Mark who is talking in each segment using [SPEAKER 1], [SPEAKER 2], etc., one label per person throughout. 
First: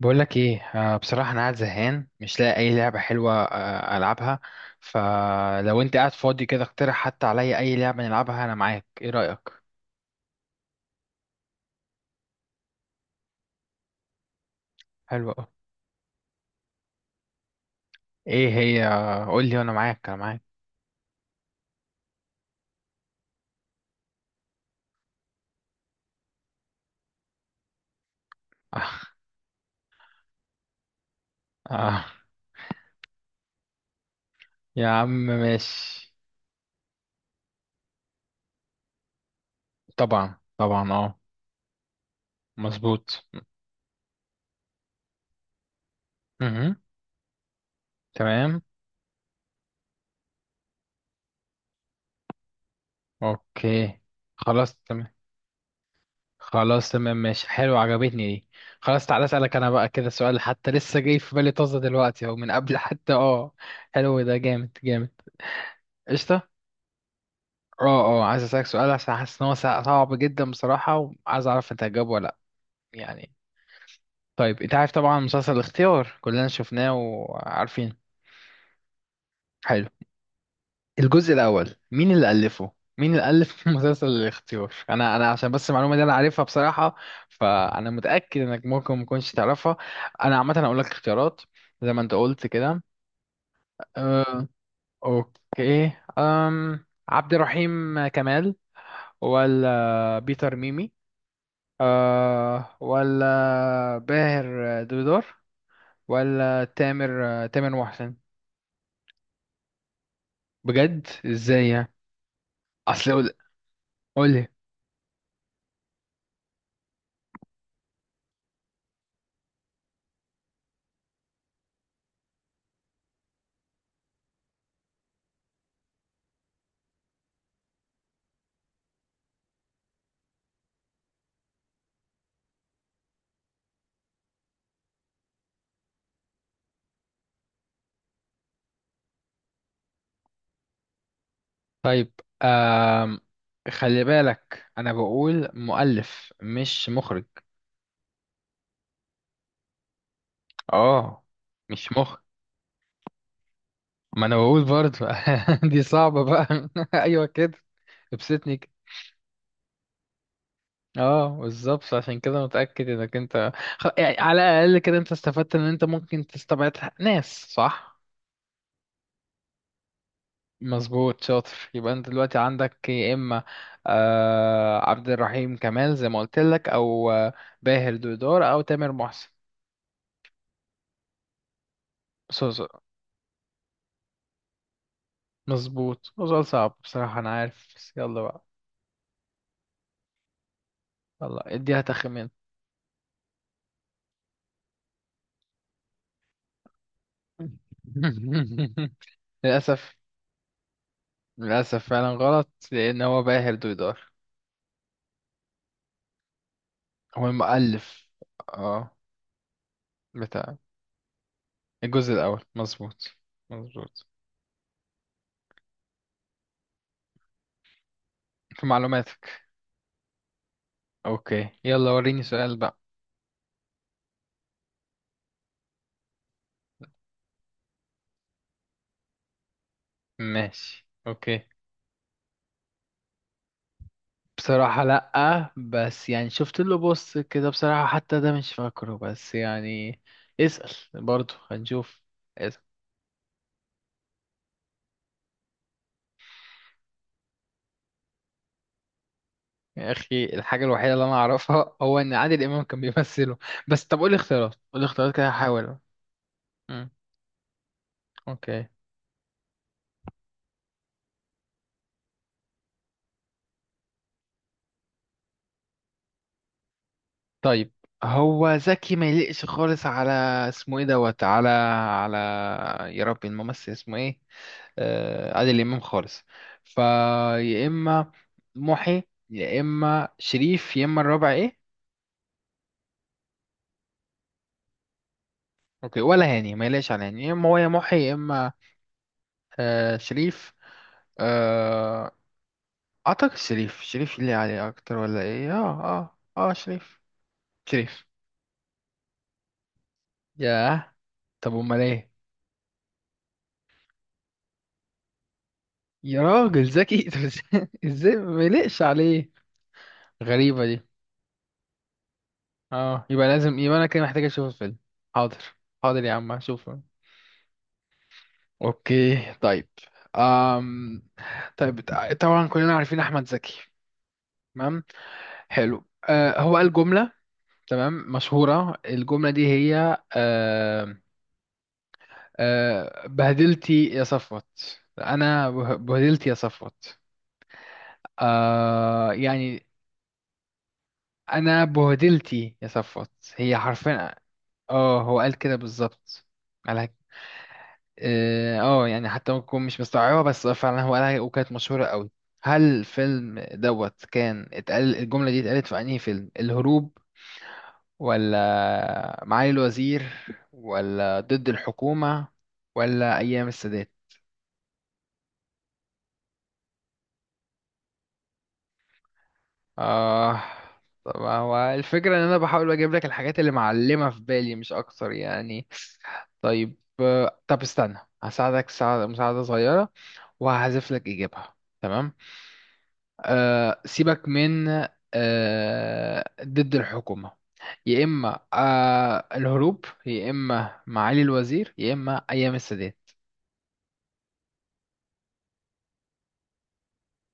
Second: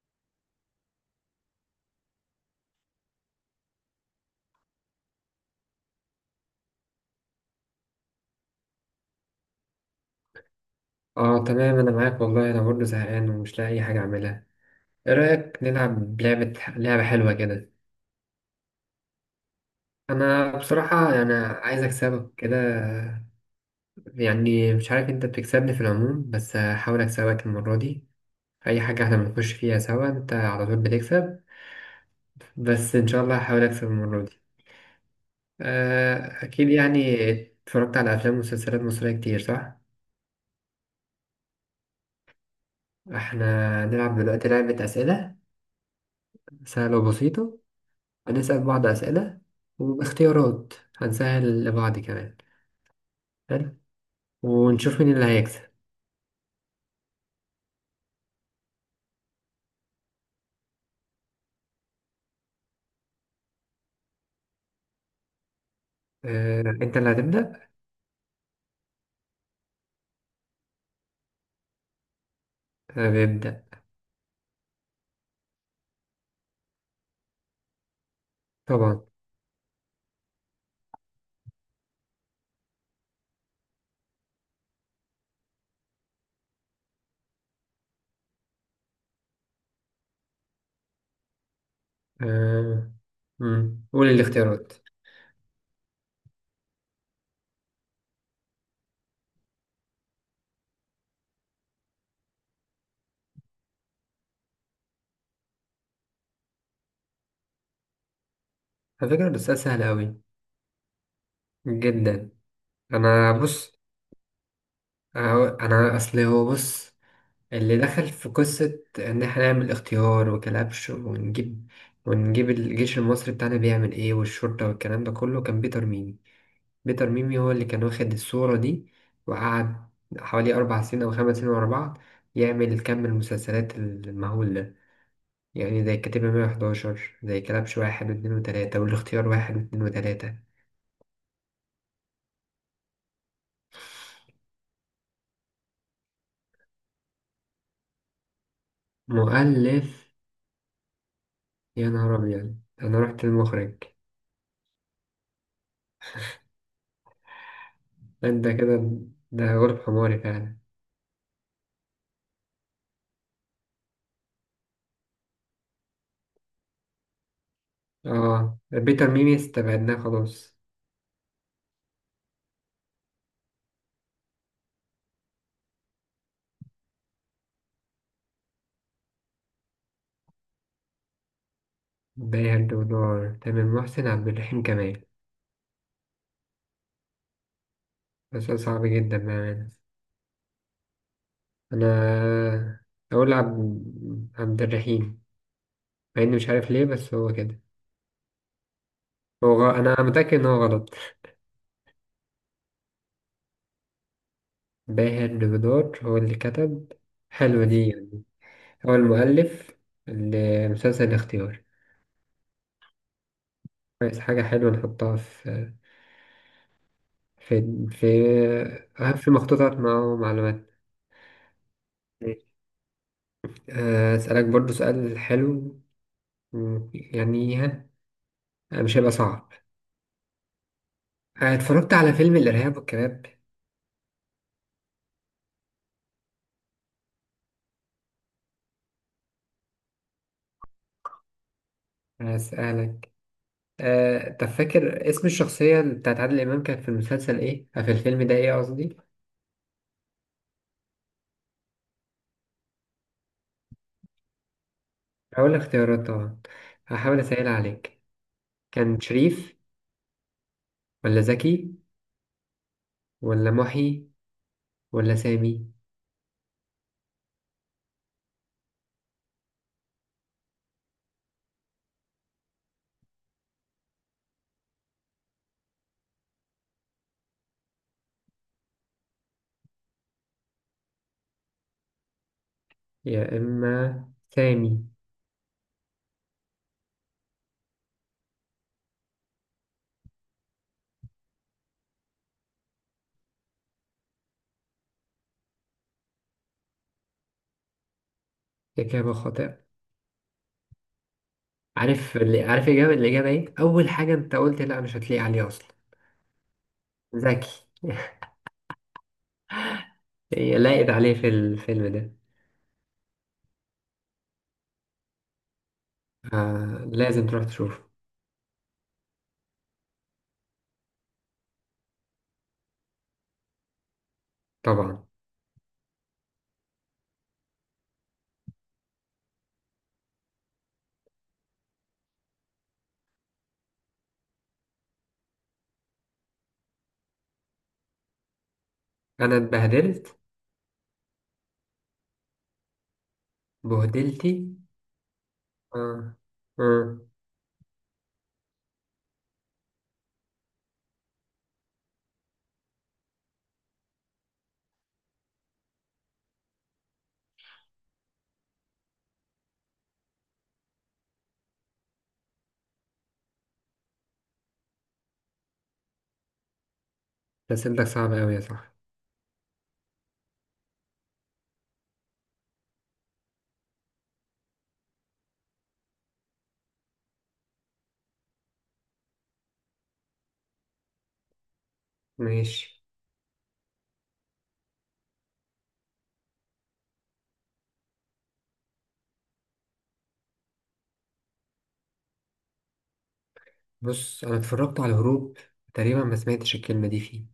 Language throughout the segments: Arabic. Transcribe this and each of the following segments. [SPEAKER 1] بقول لك ايه. آه، بصراحة انا قاعد زهقان مش لاقي اي لعبة حلوة العبها. فلو انت قاعد فاضي كده اقترح حتى عليا اي لعبة نلعبها انا معاك، ايه رأيك؟
[SPEAKER 2] اه تمام، انا معاك والله، انا برضه زهقان ومش لاقي اي حاجه اعملها. ايه
[SPEAKER 1] حلوة أوي.
[SPEAKER 2] رايك نلعب لعبه حلوه كده؟
[SPEAKER 1] ايه هي؟ قول لي وانا معاك انا معاك.
[SPEAKER 2] انا بصراحه يعني عايز اكسبك كده. يعني مش عارف، انت بتكسبني في العموم، بس هحاول اكسبك المره دي. في اي حاجه احنا بنخش فيها سوا، انت على طول بتكسب.
[SPEAKER 1] آه،
[SPEAKER 2] بس ان شاء الله هحاول اكسب المره دي.
[SPEAKER 1] يا عم ماشي.
[SPEAKER 2] اكيد يعني اتفرجت على افلام ومسلسلات مصريه كتير، صح؟
[SPEAKER 1] طبعا طبعا اه، مظبوط.
[SPEAKER 2] احنا نلعب دلوقتي لعبه اسئله
[SPEAKER 1] مهم.
[SPEAKER 2] سهله وبسيطه.
[SPEAKER 1] تمام.
[SPEAKER 2] هنسأل بعض أسئلة وباختيارات هنسهل لبعض كمان. حلو،
[SPEAKER 1] اوكي. خلاص
[SPEAKER 2] ونشوف مين
[SPEAKER 1] تمام.
[SPEAKER 2] اللي هيكسب.
[SPEAKER 1] خلاص تمام ماشي حلو، عجبتني دي. خلاص تعالى اسألك انا بقى كده سؤال، حتى لسه جاي في بالي طازة دلوقتي اهو من قبل حتى اه. حلو ده، جامد جامد. قشطة.
[SPEAKER 2] أنت اللي هتبدأ.
[SPEAKER 1] اه. اه عايز اسألك سؤال عشان حاسس ان هو صعب جدا بصراحة، وعايز اعرف انت هتجاوبه ولا لا.
[SPEAKER 2] أنا
[SPEAKER 1] يعني
[SPEAKER 2] بيبدأ.
[SPEAKER 1] طيب انت عارف طبعا مسلسل الاختيار كلنا شفناه وعارفين.
[SPEAKER 2] طبعا.
[SPEAKER 1] حلو. الجزء الأول مين اللي ألفه؟ مين اللي ألف مسلسل الاختيار؟ أنا عشان بس المعلومة دي أنا عارفها بصراحة، فأنا متأكد إنك ممكن ما تكونش تعرفها. أنا عامة هقول لك اختيارات زي ما أنت قلت كده.
[SPEAKER 2] آه، مم. قول
[SPEAKER 1] أه.
[SPEAKER 2] الاختيارات.
[SPEAKER 1] أوكي. أم عبد الرحيم كمال، ولا بيتر ميمي، أه ولا باهر دودار، ولا تامر محسن.
[SPEAKER 2] على فكرة ده سؤال سهل أوي،
[SPEAKER 1] بجد إزاي يعني؟
[SPEAKER 2] جدا.
[SPEAKER 1] أصل
[SPEAKER 2] أنا
[SPEAKER 1] قول.
[SPEAKER 2] بص
[SPEAKER 1] قول لي.
[SPEAKER 2] أنا أصل هو بص، اللي دخل في قصة إن إحنا نعمل اختيار وكلبش ونجيب الجيش المصري بتاعنا بيعمل إيه، والشرطة والكلام ده كله، كان بيتر ميمي. بيتر ميمي هو اللي كان واخد الصورة دي، وقعد حوالي 4 سنين أو 5 سنين ورا بعض يعمل كم المسلسلات المهول ده. يعني زي الكتيبة 111، زي كلبش واحد واتنين وتلاتة، والاختيار واحد واتنين وتلاتة.
[SPEAKER 1] طيب. آم، خلي بالك انا بقول مؤلف مش مخرج.
[SPEAKER 2] مؤلف.
[SPEAKER 1] اه
[SPEAKER 2] يا
[SPEAKER 1] مش
[SPEAKER 2] نهار
[SPEAKER 1] مخرج.
[SPEAKER 2] أبيض، أنا رحت المخرج.
[SPEAKER 1] ما انا بقول برضه. دي صعبة بقى ايوه كده،
[SPEAKER 2] أنت
[SPEAKER 1] ابسطني كده.
[SPEAKER 2] كده، ده غلب حماري فعلا.
[SPEAKER 1] اه بالظبط، عشان كده متأكد انك انت، يعني على الاقل كده انت استفدت ان انت ممكن تستبعد ناس صح.
[SPEAKER 2] بيتر ميمي استبعدناه خلاص.
[SPEAKER 1] مظبوط شاطر، يبقى انت دلوقتي عندك يا اما آه عبد الرحيم كمال زي ما قلت لك، او باهر دودار، او تامر محسن.
[SPEAKER 2] بيهد ودار، تامر محسن، عبد الرحيم كمال.
[SPEAKER 1] مظبوط، هو سؤال صعب بصراحة أنا عارف، بس يلا بقى.
[SPEAKER 2] بس صعب جدا بأمانة.
[SPEAKER 1] يلا اديها
[SPEAKER 2] انا
[SPEAKER 1] تخمين.
[SPEAKER 2] اقول عبد الرحيم، مع اني مش عارف ليه، بس هو كده.
[SPEAKER 1] للأسف.
[SPEAKER 2] انا متاكد ان هو غلط.
[SPEAKER 1] للأسف فعلا غلط لأن هو باهر دويدار،
[SPEAKER 2] باهر لبدار هو اللي كتب.
[SPEAKER 1] هو
[SPEAKER 2] حلوه دي
[SPEAKER 1] المؤلف.
[SPEAKER 2] يعني.
[SPEAKER 1] اه،
[SPEAKER 2] هو المؤلف
[SPEAKER 1] بتاع
[SPEAKER 2] لمسلسل الاختيار.
[SPEAKER 1] الجزء الأول، مظبوط مظبوط.
[SPEAKER 2] كويس، حاجه حلوه نحطها في في
[SPEAKER 1] في
[SPEAKER 2] في
[SPEAKER 1] معلوماتك.
[SPEAKER 2] مخطوطات مع معلومات.
[SPEAKER 1] أوكي يلا وريني
[SPEAKER 2] ماشي.
[SPEAKER 1] سؤال بقى.
[SPEAKER 2] اسالك برضو سؤال حلو. يعني ها، مش هيبقى صعب.
[SPEAKER 1] ماشي أوكي.
[SPEAKER 2] اتفرجت على فيلم الارهاب والكباب.
[SPEAKER 1] بصراحة لأ، بس يعني شفت له بص كده، بصراحة حتى ده مش فاكره، بس يعني اسأل برضو هنشوف.
[SPEAKER 2] اسالك. طب فاكر اسم الشخصية بتاعت عادل إمام كانت في المسلسل إيه؟ في الفيلم ده إيه قصدي؟
[SPEAKER 1] يا اخي الحاجه الوحيده اللي انا اعرفها هو ان عادل امام كان بيمثله بس، طب قولي اختيارات قولي اختيارات كده
[SPEAKER 2] هقول
[SPEAKER 1] هحاول.
[SPEAKER 2] الاختيارات طبعا.
[SPEAKER 1] امم.
[SPEAKER 2] هحاول أسهل عليك.
[SPEAKER 1] اوكي.
[SPEAKER 2] كان شريف، ولا زكي، ولا محي، ولا سامي؟
[SPEAKER 1] طيب، هو زكي ما يليقش خالص على اسمه ايه دوت، على، على، يا ربي الممثل اسمه ايه، آه عادل امام، خالص. فيا اما محي، يا اما شريف، يا اما الرابع ايه.
[SPEAKER 2] يا إما سامي.
[SPEAKER 1] اوكي ولا هاني؟ ما يليقش على هاني. يا اما هو يا محي يا اما آه شريف. آه، اعتقد شريف. شريف اللي عليه اكتر، ولا ايه؟ اه اه اه شريف. شريف.
[SPEAKER 2] إجابة خاطئة.
[SPEAKER 1] ياه، طب امال ايه؟
[SPEAKER 2] عارف اللي عارف الإجابة إيه؟ أول حاجة أنت قلت لأ، مش هتلاقي عليه أصلا.
[SPEAKER 1] يا راجل ذكي طب
[SPEAKER 2] زكي.
[SPEAKER 1] ازاي؟ إزاي ما يلقش عليه؟
[SPEAKER 2] هي
[SPEAKER 1] غريبة دي.
[SPEAKER 2] لاقت عليه في الفيلم ده.
[SPEAKER 1] اه يبقى لازم، يبقى انا كده محتاج اشوف الفيلم. حاضر. حاضر يا عم هشوفه.
[SPEAKER 2] لازم تروح تشوفه.
[SPEAKER 1] اوكي طيب. أم... طيب، طبعا كلنا عارفين احمد زكي. تمام.
[SPEAKER 2] طبعا.
[SPEAKER 1] حلو أه، هو قال جملة تمام مشهورة، الجملة دي هي، بهدلتي يا صفوت، انا بهدلتي يا صفوت.
[SPEAKER 2] أنا
[SPEAKER 1] يعني
[SPEAKER 2] اتبهدلت.
[SPEAKER 1] انا بهدلتي يا صفوت، هي حرفيا.
[SPEAKER 2] بهدلتي.
[SPEAKER 1] اه هو قال كده
[SPEAKER 2] آه،
[SPEAKER 1] بالظبط، على،
[SPEAKER 2] آه.
[SPEAKER 1] اه يعني حتى ممكن أكون مش مستوعبة بس هو فعلا هو قالها وكانت مشهورة قوي. هل الفيلم دوت كان اتقال الجملة دي؟ اتقالت في انهي فيلم؟ الهروب، ولا معالي الوزير، ولا ضد الحكومة، ولا ايام السادات.
[SPEAKER 2] أسئلتك صعبة أوي يا صاحبي.
[SPEAKER 1] اه طب هو الفكرة ان انا بحاول اجيب لك الحاجات اللي معلمة في بالي مش اكتر يعني. طيب طب استنى هساعدك مساعدة صغيرة وهحذف لك اجابها. تمام.
[SPEAKER 2] ماشي.
[SPEAKER 1] أه سيبك من أه ضد الحكومة. يا اما أه الهروب، يا اما معالي الوزير، يا اما ايام السادات.
[SPEAKER 2] بص، أنا اتفرجت على الهروب، تقريبا ما سمعتش الكلمة دي فيه.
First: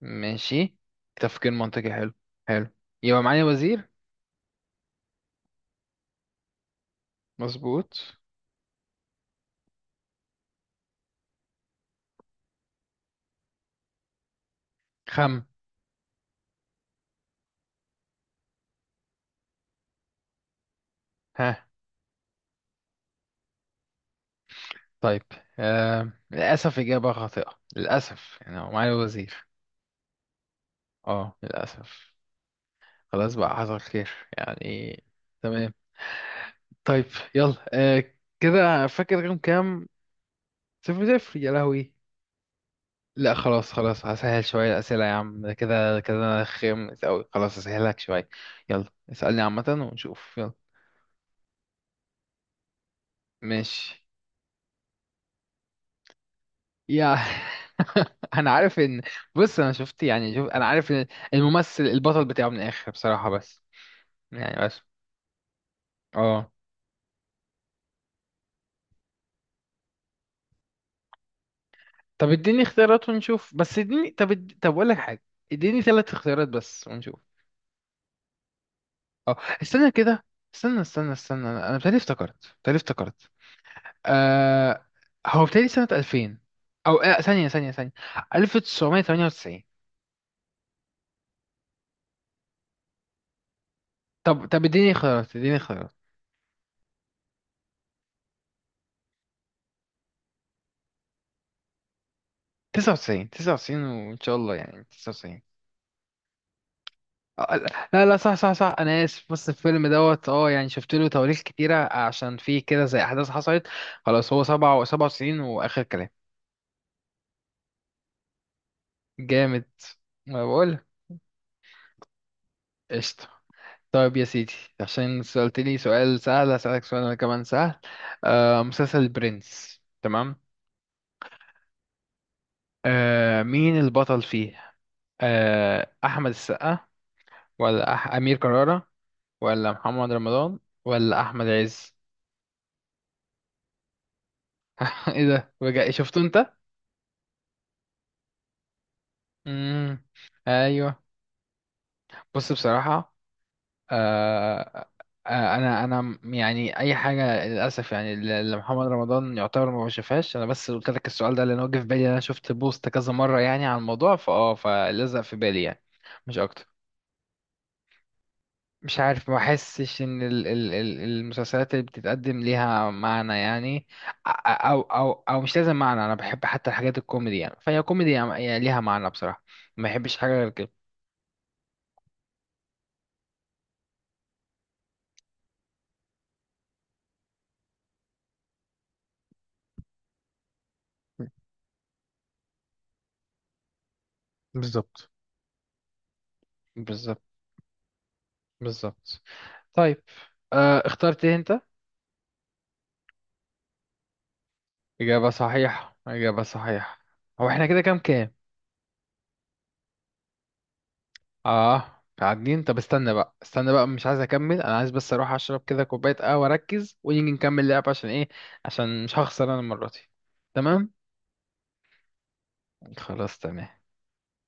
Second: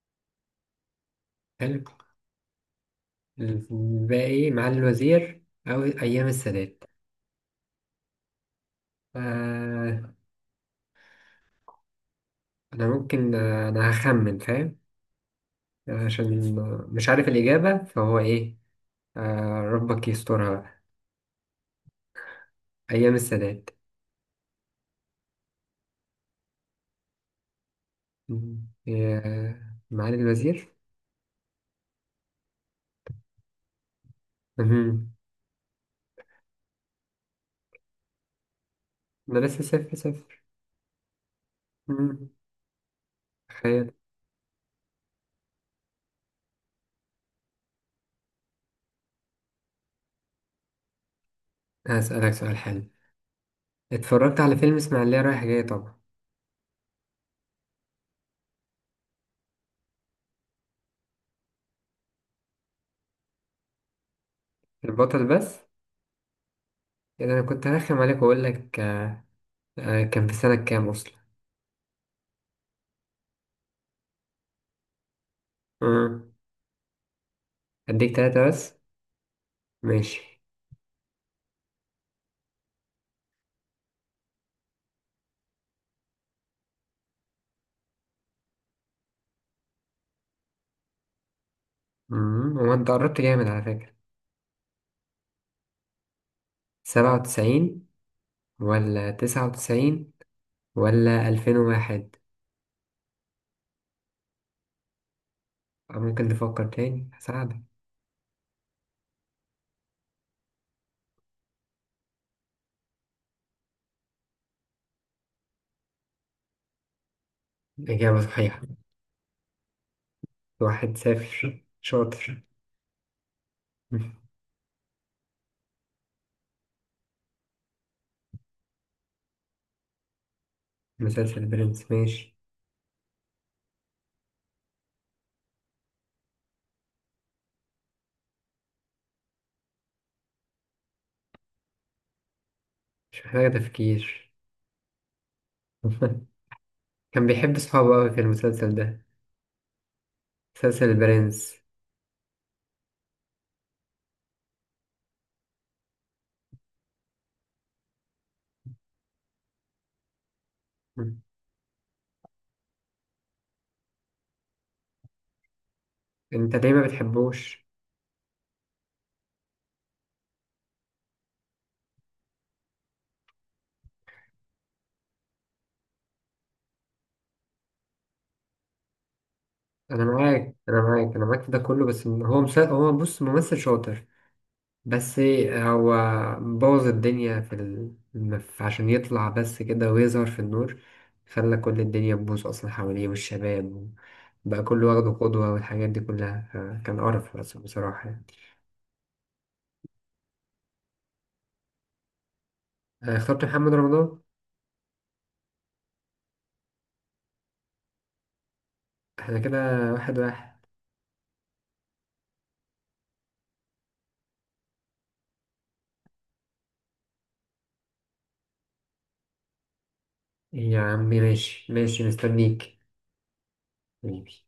[SPEAKER 1] ماشي، تفكير
[SPEAKER 2] حلو.
[SPEAKER 1] منطقي حلو. حلو. يبقى معالي الوزير.
[SPEAKER 2] بقى إيه؟ معالي الوزير أو أيام السادات؟
[SPEAKER 1] مظبوط.
[SPEAKER 2] آه أنا ممكن، أنا هخمن فاهم،
[SPEAKER 1] خم.
[SPEAKER 2] عشان مش عارف الإجابة فهو إيه. ربك يسترها بقى.
[SPEAKER 1] ها.
[SPEAKER 2] أيام السادات.
[SPEAKER 1] طيب، آه للأسف إجابة خاطئة، للأسف. يعني
[SPEAKER 2] مم.
[SPEAKER 1] هو معالي الوزير.
[SPEAKER 2] يا معالي الوزير.
[SPEAKER 1] اه للأسف. خلاص بقى حصل خير يعني.
[SPEAKER 2] مهم.
[SPEAKER 1] تمام. طيب. يلا آه، كده فاكر رقم
[SPEAKER 2] أنا لسه
[SPEAKER 1] كام؟
[SPEAKER 2] 0-0.
[SPEAKER 1] صفر صفر يا لهوي.
[SPEAKER 2] مم.
[SPEAKER 1] لا خلاص
[SPEAKER 2] تخيل.
[SPEAKER 1] خلاص، هسهل شوية الأسئلة يا عم ده كده كده أنا خامس أوي، خلاص هسهلك شوية. يلا اسألني عامة ونشوف يلا.
[SPEAKER 2] هسألك سؤال حلو.
[SPEAKER 1] ماشي.
[SPEAKER 2] اتفرجت على فيلم إسماعيلية رايح جاي طبعا.
[SPEAKER 1] يا أنا عارف إن، بص أنا شفت يعني، شوف أنا عارف إن الممثل البطل بتاعه من الآخر بصراحة، بس يعني.
[SPEAKER 2] البطل بس؟
[SPEAKER 1] اه.
[SPEAKER 2] يعني انا كنت هرخم عليك واقول لك، كان في سنة كام اصلا.
[SPEAKER 1] طب اديني اختيارات ونشوف بس، اديني طب طب اقول لك حاجه. اديني ثلاث
[SPEAKER 2] مم.
[SPEAKER 1] اختيارات بس ونشوف.
[SPEAKER 2] اديك تلاتة بس.
[SPEAKER 1] اه. استنى كده.
[SPEAKER 2] ماشي.
[SPEAKER 1] استنى استنى استنى أنا بتهيألي افتكرت بتهيألي افتكرت. آه... هو بتهيألي سنه 2000، او آه... ثانيه ثانيه ثانيه. 1998.
[SPEAKER 2] مم. هو انت قربت جامد على فكرة.
[SPEAKER 1] طب طب اديني اختيارات اديني اختيارات.
[SPEAKER 2] 97، ولا 99، ولا 2001؟
[SPEAKER 1] 99، 99 وان شاء الله، يعني 99.
[SPEAKER 2] ممكن تفكر تاني،
[SPEAKER 1] آه، آه،
[SPEAKER 2] هساعدك.
[SPEAKER 1] لا لا صح صح صح انا اسف، بص الفيلم دوت اه يعني شفت له تواريخ كتيره عشان فيه كده زي احداث حصلت. خلاص هو 97 واخر كلام.
[SPEAKER 2] إجابة صحيحة.
[SPEAKER 1] جامد، ما بقول.
[SPEAKER 2] 1-0، شاطر.
[SPEAKER 1] قشطة. طيب يا سيدي، عشان سألتني سؤال سهل هسألك سؤال أنا كمان سهل. آه مسلسل البرنس، تمام.
[SPEAKER 2] مسلسل برنس، ماشي.
[SPEAKER 1] آه مين البطل فيه؟ آه أحمد السقا، ولا أمير كرارة، ولا محمد رمضان، ولا أحمد عز.
[SPEAKER 2] مش محتاج تفكير.
[SPEAKER 1] إيه ده، بجد شفته أنت؟
[SPEAKER 2] كان بيحب صحابه أوي في المسلسل ده.
[SPEAKER 1] مم.
[SPEAKER 2] مسلسل
[SPEAKER 1] أيوه.
[SPEAKER 2] البرنس.
[SPEAKER 1] بص بصراحة، آه، آه، انا يعني اي حاجه للاسف يعني اللي محمد رمضان يعتبر ما بشوفهاش انا، بس قلت لك السؤال ده لان هو جه في بالي، انا شفت بوست كذا مره يعني عن الموضوع فاه فلزق في بالي يعني، مش
[SPEAKER 2] انت
[SPEAKER 1] اكتر.
[SPEAKER 2] ليه ما بتحبوش؟
[SPEAKER 1] مش عارف، ما بحسش ان ال المسلسلات اللي بتتقدم ليها معنى يعني. او مش لازم معنى، انا بحب حتى الحاجات الكوميدي، يعني فهي كوميدي يعني، يعني ليها معنى بصراحه. ما
[SPEAKER 2] انا
[SPEAKER 1] بحبش حاجه غير
[SPEAKER 2] معاك،
[SPEAKER 1] كده.
[SPEAKER 2] انا معاك، انا معاك في ده كله، بس هو هو بص ممثل شاطر. بس هو بوظ الدنيا عشان يطلع بس كده ويظهر في النور. خلى كل الدنيا تبوظ اصلا حواليه، والشباب بقى كله
[SPEAKER 1] بالظبط
[SPEAKER 2] واخده قدوة، والحاجات دي كلها، فكان
[SPEAKER 1] بالظبط
[SPEAKER 2] قرف بس بصراحة يعني.
[SPEAKER 1] بالظبط. طيب، آه، اخترت إيه انت؟
[SPEAKER 2] أنا اخترت محمد رمضان.
[SPEAKER 1] إجابة صحيحة إجابة صحيحة. هو احنا كده كام كام؟
[SPEAKER 2] احنا كده 1-1.
[SPEAKER 1] اه قاعدين. طب استنى بقى، استنى بقى مش عايز اكمل، انا عايز بس اروح اشرب كده كوباية قهوة اركز ونيجي نكمل لعب، عشان ايه؟ عشان مش هخسر انا المرة دي.
[SPEAKER 2] يا
[SPEAKER 1] تمام.
[SPEAKER 2] عمي ماشي ماشي، مستنيك.
[SPEAKER 1] خلاص تمام.
[SPEAKER 2] حبيبي.